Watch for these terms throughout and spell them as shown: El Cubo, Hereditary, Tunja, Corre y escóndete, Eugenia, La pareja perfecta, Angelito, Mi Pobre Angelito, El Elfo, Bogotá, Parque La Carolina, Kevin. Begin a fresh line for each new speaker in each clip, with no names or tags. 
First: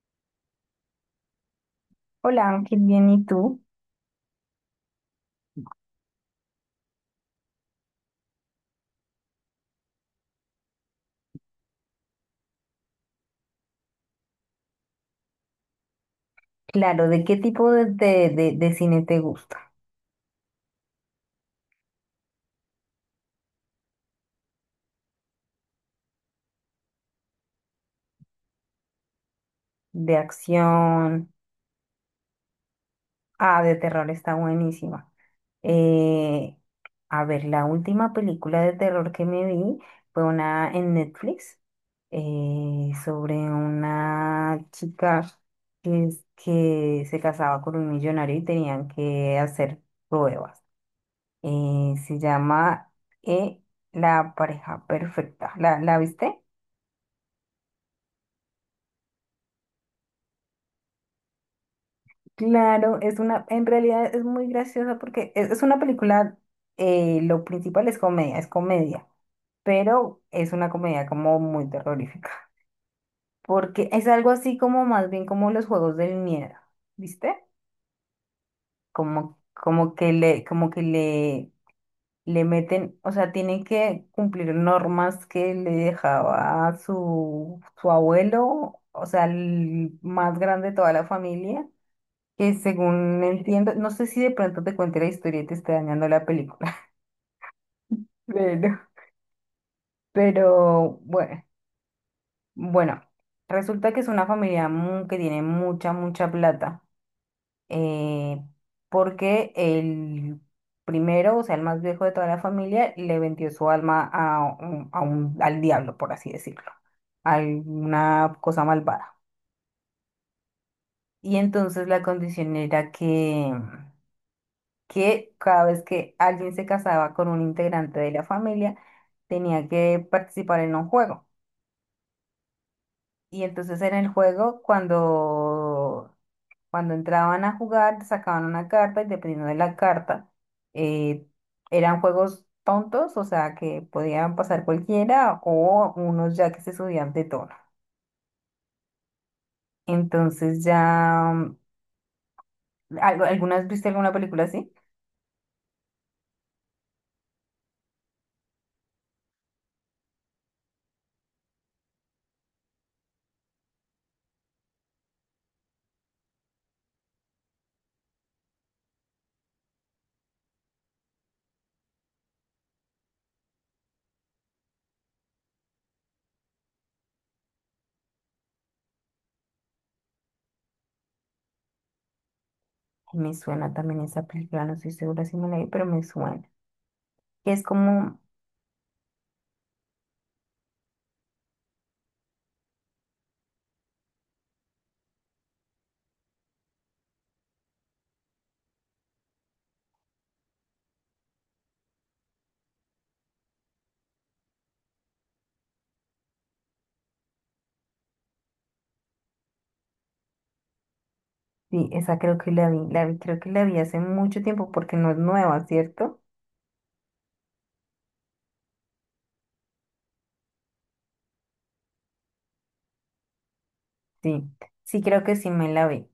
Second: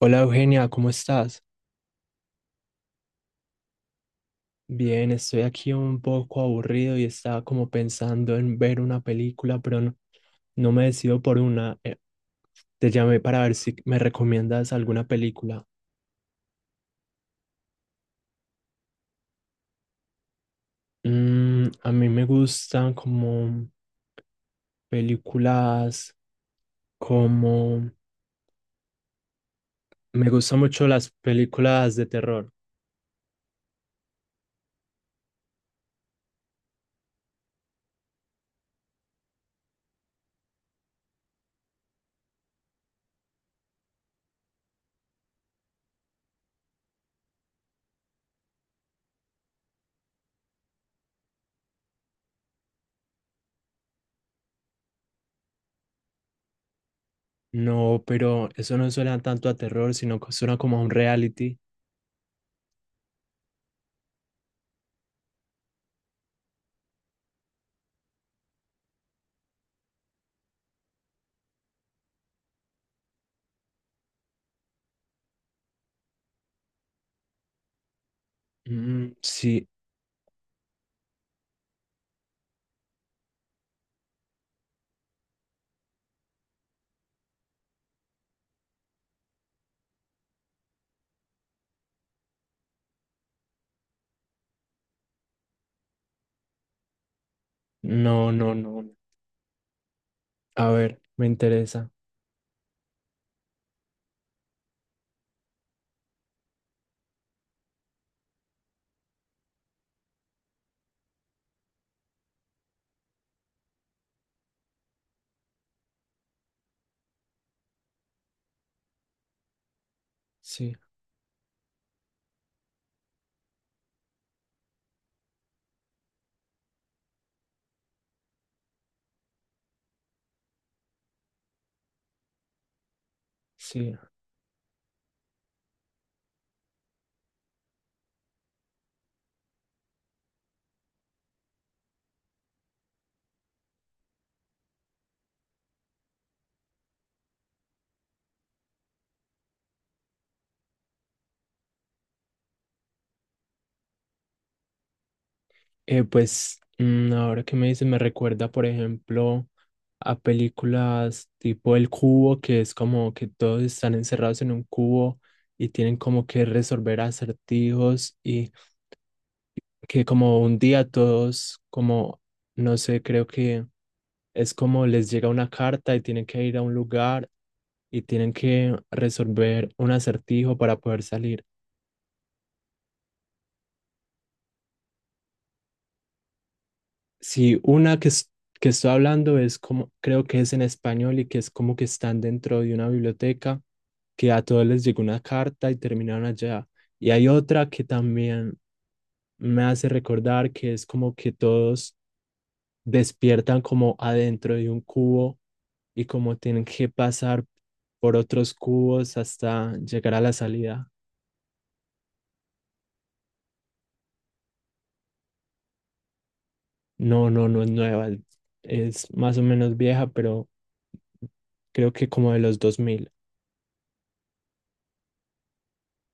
Hola Eugenia, ¿cómo estás?
Hola Ángel, bien, ¿y tú?
Bien, estoy aquí un poco aburrido y estaba como pensando en ver una película, pero no, no me decido por una. Te llamé para ver si me recomiendas alguna película.
Claro, ¿de qué tipo de cine te gusta?
Mm, a mí me gustan como películas, como...
¿De
Me gustan mucho las
acción?
películas de terror.
Ah, de terror está buenísima. Eh, a ver, la última película de terror que me vi fue una en Netflix, sobre una chica que se casaba con un millonario y tenían que hacer pruebas. Se llama eh, La pareja perfecta. ¿La viste?
No, pero eso no suena tanto a terror, sino que suena como a un reality.
Claro, es una, en realidad es muy graciosa porque es una película, lo principal es comedia, pero es una comedia como muy terrorífica, porque es algo así como más bien como los juegos del miedo, ¿viste?
Mm,
Como,
sí,
como que le, como que le, le meten, o sea, tienen que cumplir normas que le dejaba su abuelo, o sea, el más grande de toda la familia que según entiendo, no sé si de pronto te cuente la historia y te esté dañando la película,
no, no, no.
pero,
A
pero
ver, me
bueno,
interesa.
bueno, resulta que es una familia que tiene mucha plata, eh, porque el primero, o sea, el más viejo de toda la familia, le vendió su alma al diablo, por así decirlo, a una cosa malvada.
Sí,
Y entonces la condición era que cada vez que alguien se casaba con un integrante de la familia, tenía que participar en un juego. Y entonces en
sí.
el juego, cuando entraban a jugar, sacaban una carta y dependiendo de la carta, eh, eran juegos tontos, o sea, que podían pasar cualquiera o unos ya que se subían de tono. Entonces ya, ¿alguna vez viste alguna película así?
Ahora que me dices, me recuerda, por ejemplo, a películas tipo El Cubo, que es como que todos están encerrados en un cubo y tienen como que resolver acertijos y que como un día todos, como, no sé, creo que es como les llega una carta y tienen que ir a un lugar y tienen que resolver un acertijo para poder salir.
Me suena también esa película, no estoy segura si me la vi, pero me suena. Que
Sí,
es
una que,
como.
que estoy hablando es como, creo que es en español y que es como que están dentro de una biblioteca, que a todos les llegó una carta y terminaron allá. Y hay otra que también me hace recordar que es como que todos despiertan como adentro de un cubo y como tienen que pasar por otros cubos hasta llegar a la salida.
Sí, esa creo que la vi, creo que la vi hace mucho tiempo porque no es nueva, ¿cierto?
No, no, no es nueva, es más o menos vieja, pero creo que como de los 2000.
Sí, sí creo que sí me la vi.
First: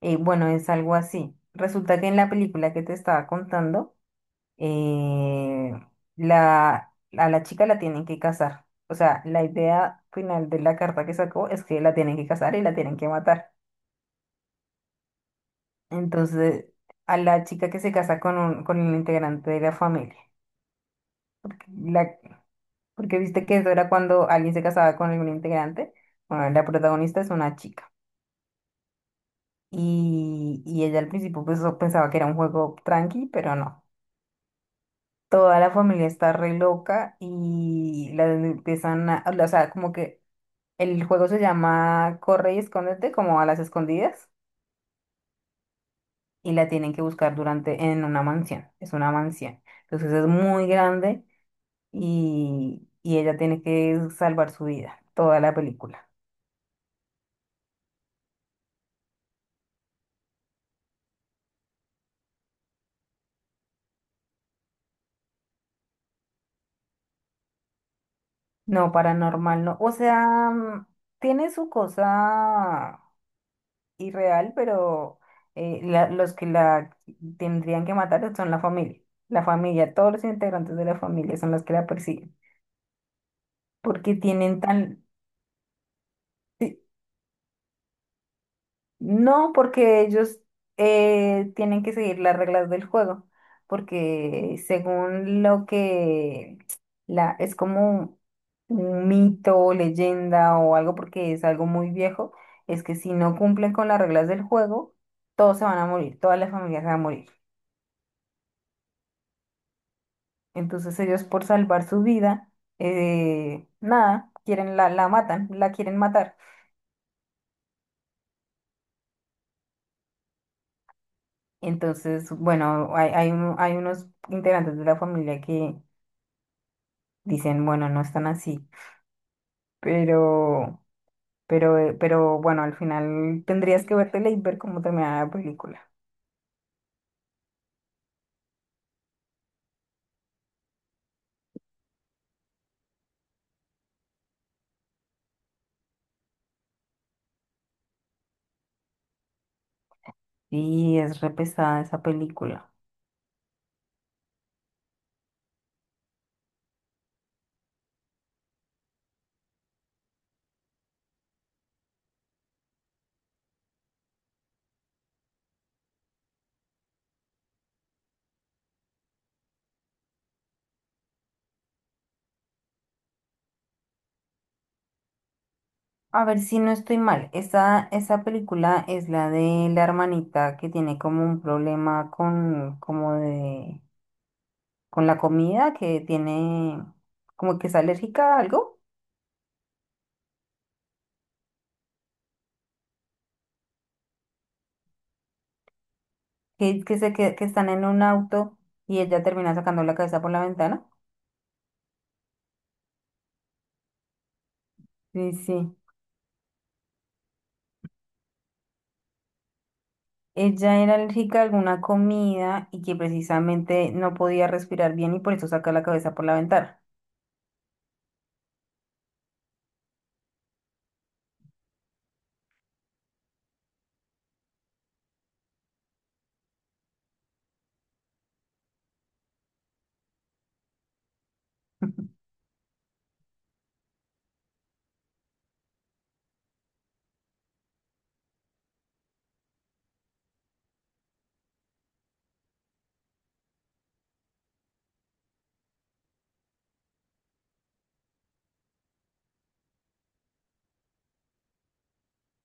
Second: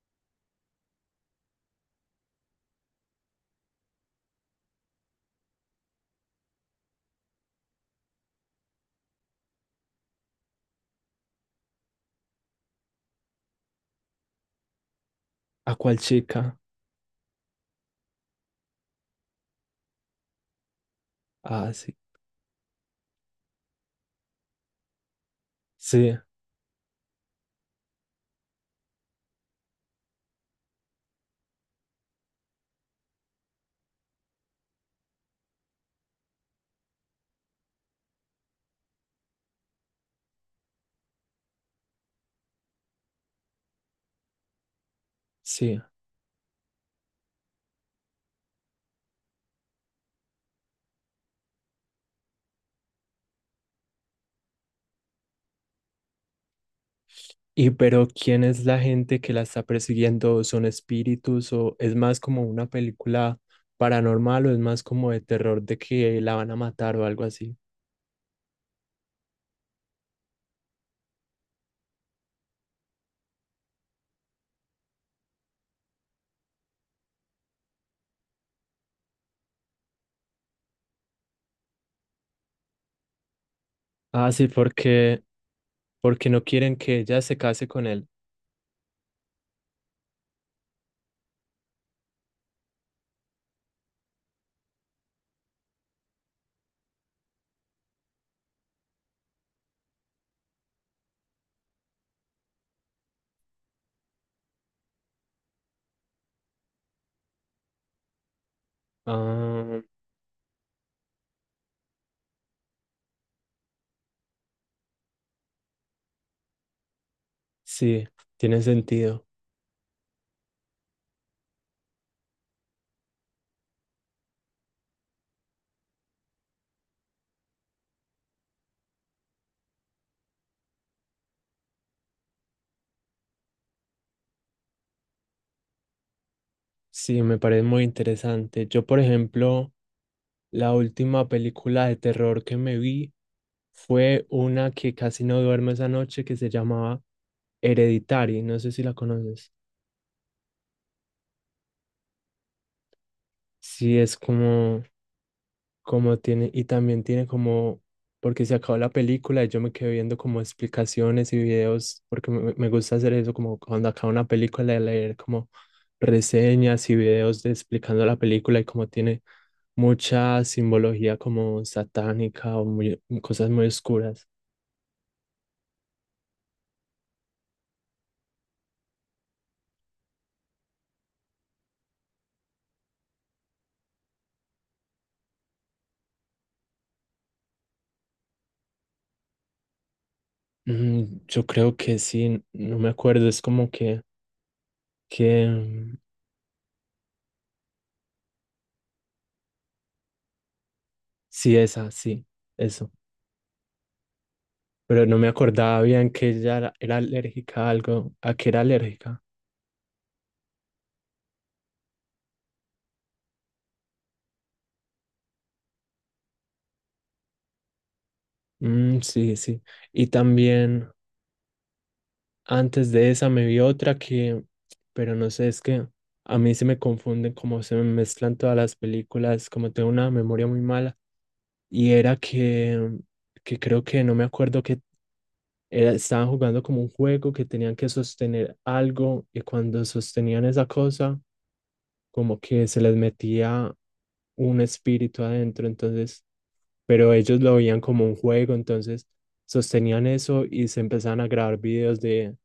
Bueno, es algo así. Resulta que en la película que te estaba contando, eh, a la chica la tienen que casar. O sea, la idea final de la carta que sacó es que la tienen que casar y la tienen que matar.
¿A cuál chica?
Entonces, a la chica que se casa con con el integrante de la familia, porque
Ah, sí.
la, porque viste que eso era cuando alguien se casaba con algún integrante.
Sí,
Bueno, la protagonista es una chica. Y ella al principio pues, pensaba que era un juego tranqui, pero no. Toda la familia está re loca y la empiezan a, o sea, como que el juego se llama Corre y escóndete, como a las escondidas,
sí.
y la tienen que buscar en una mansión. Es una mansión. Entonces es muy grande y ella tiene que salvar su vida, toda la película.
Y pero ¿quién es la gente que la está persiguiendo? ¿Son espíritus o es más como una película paranormal o es más como de terror de que la van a matar o algo así?
No, paranormal no. O sea, mm, tiene su cosa irreal, pero los que la tendrían que matar son la familia. La familia, todos los integrantes de la familia son los que la persiguen. Porque
Ah, sí,
tienen tan...
porque porque no quieren que ella se case con él.
No, porque ellos tienen que seguir las reglas del juego, porque según lo que es como un mito, leyenda o algo, porque es algo muy viejo, es que si no cumplen con las reglas del juego, todos se van a morir, todas las familias se van a morir.
Ah,
Entonces ellos por salvar su vida, nada, la matan, la quieren matar.
sí, tiene sentido.
Entonces, bueno, hay unos integrantes de la familia que dicen, bueno, no están así, pero, pero bueno, al final tendrías que vértela y ver cómo termina la película.
Sí, me parece muy interesante. Yo, por ejemplo, la última película de terror que me vi fue una que casi no duermo esa noche que se llamaba Hereditary, no sé si la conoces.
Y es re pesada esa película.
Sí, es como, como tiene, y también tiene como, porque se acabó la película y yo me quedé viendo como explicaciones y videos, porque me gusta hacer eso, como cuando acaba una película, de leer como reseñas y videos de explicando la película y como tiene mucha simbología como satánica o muy- cosas muy oscuras.
A ver si no estoy mal, esa película es la de la hermanita que tiene como un problema con la comida, como que es alérgica a algo,
Mm, yo creo que sí, no me acuerdo, es como que, que mm,
que se, que están en un auto y ella termina sacando la cabeza por la ventana.
sí, esa, sí, eso. Pero no me
Sí, sí.
acordaba bien que ella era, era alérgica a algo, a que era alérgica.
Ella era alérgica a alguna comida y que precisamente no podía respirar bien y por eso saca la cabeza por la ventana.
Mm, sí, sí. Y también antes de esa me vi otra que, pero no sé, es que a mí se me confunden como se me mezclan todas las películas, como tengo una memoria muy mala. Y era que creo que no me acuerdo qué estaban jugando como un juego que tenían que sostener algo y cuando sostenían esa cosa, como que se les metía un espíritu adentro, entonces, pero ellos lo veían como un juego, entonces sostenían eso y se empezaban a grabar videos de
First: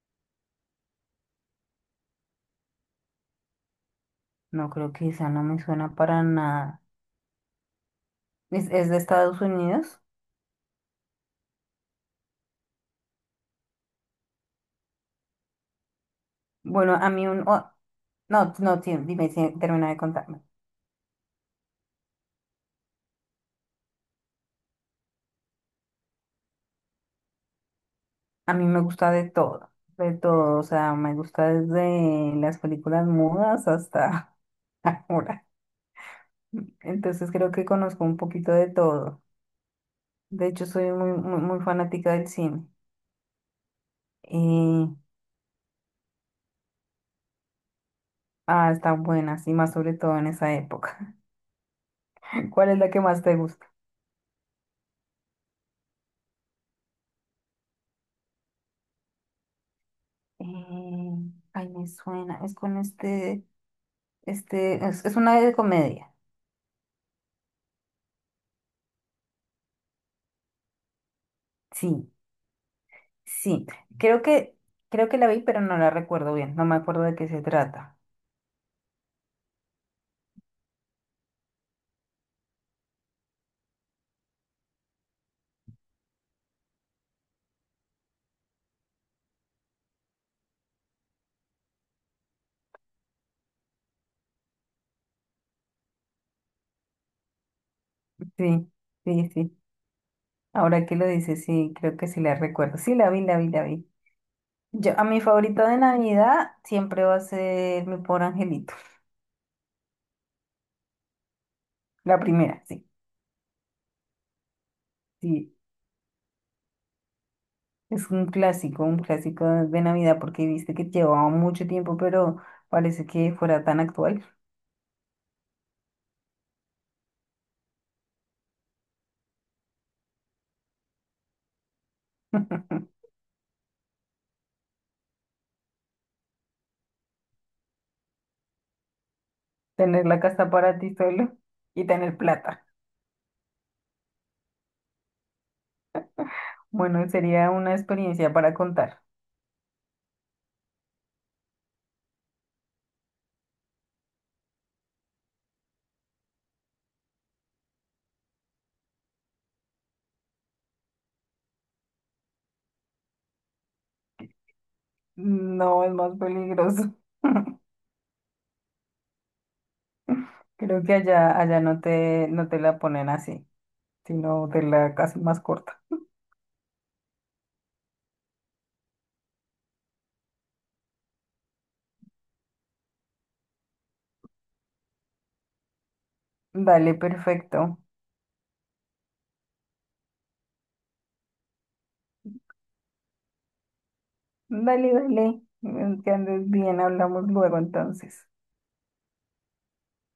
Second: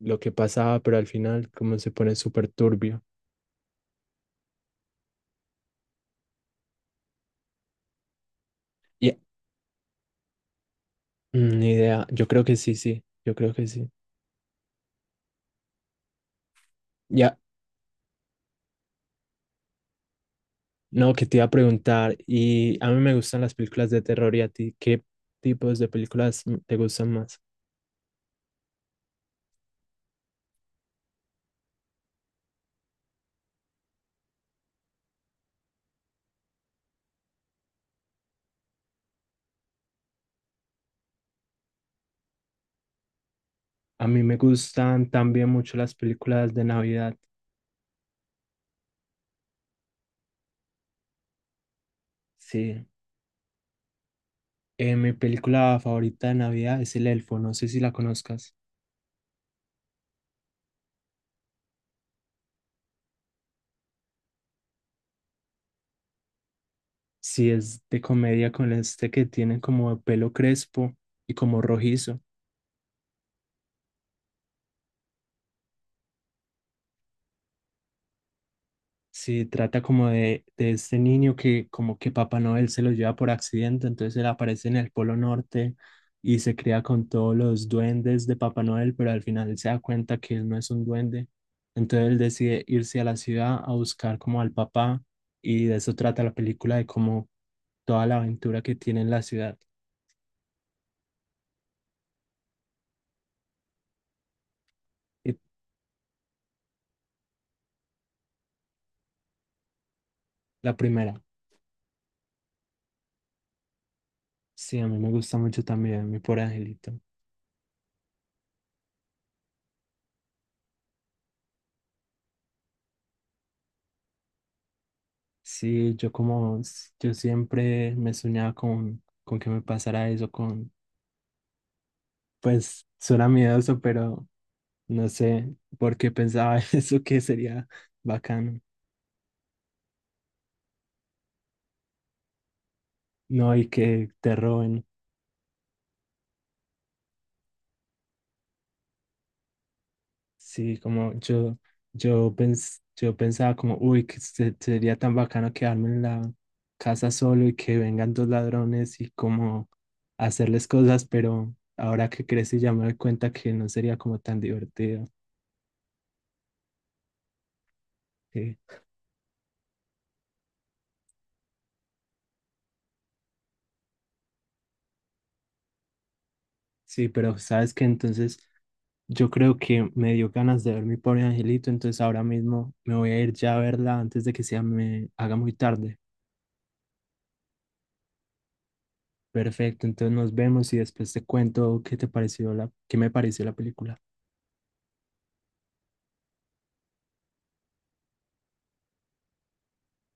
lo que pasaba, pero al final como se pone súper turbio.
No creo que esa no me suena para nada. Es de
Y
Estados Unidos?
Ni idea, yo creo que sí, sí, yo creo que sí.
Bueno, a mí
Ya,
un... oh, no, no, sí, dime, sí, termina de contarme.
no, que te iba a preguntar, y a mí me gustan las películas de terror y a ti, ¿qué tipos de películas te gustan más?
A mí me gusta de todo, o sea, me gusta desde las películas mudas hasta ahora. Entonces creo que conozco un poquito de todo. De hecho, soy muy, muy, muy fanática del cine.
A mí me
Eh,
gustan también mucho las películas de Navidad.
Ah, están buenas y más sobre todo en esa época. ¿Cuál es
Sí.
la que más te gusta?
Mi película favorita de Navidad es El Elfo, no sé si la conozcas.
Eh, ay, me suena. Es con este, es una de comedia.
Sí, es de comedia con este que tiene como pelo crespo y como
Sí,
rojizo.
sí. Creo que, creo que la vi, pero no la recuerdo bien. No me acuerdo de qué se trata.
Sí, trata como de este niño que como que Papá Noel se lo lleva por accidente, entonces él aparece en el Polo Norte y se crea con todos los duendes de Papá Noel, pero al final él se da cuenta que él no es un duende, entonces él decide irse a la ciudad a buscar como al papá y de eso trata la película, de como toda la aventura
Sí,
que tiene en la
sí,
ciudad.
sí. Ahora que lo dices, sí, creo que sí la recuerdo. Sí, la vi. Yo, a mi
Y
favorita de Navidad siempre va a ser Mi Pobre Angelito.
la primera,
La primera, sí.
sí, a mí me gusta
Sí,
mucho también, mi por Angelito.
es un clásico de Navidad, porque viste que llevaba mucho tiempo, pero parece que fuera tan actual.
Sí, yo como, yo siempre me soñaba con que me pasara eso, con, pues suena miedoso, pero no sé por qué pensaba eso que sería bacano,
Tener la casa para ti solo y tener plata.
no, y que te roben,
Bueno, sería una experiencia para contar.
sí, como yo, yo pensaba como, uy, sería tan bacano quedarme en la casa solo y que vengan dos ladrones y como hacerles cosas, pero ahora que crecí ya me doy cuenta que no sería como tan divertido.
No, es más peligroso. Creo que allá no te, no te la ponen así, sino te la casi más corta.
Sí, pero sabes que entonces yo creo que me dio ganas de ver mi pobre angelito, entonces ahora mismo me voy a ir ya a verla antes de que sea me haga muy tarde.
Dale, perfecto.
Perfecto, entonces nos vemos y después te cuento qué te pareció la, qué me pareció la película.
Dale, dale. Que andes bien, hablamos luego entonces.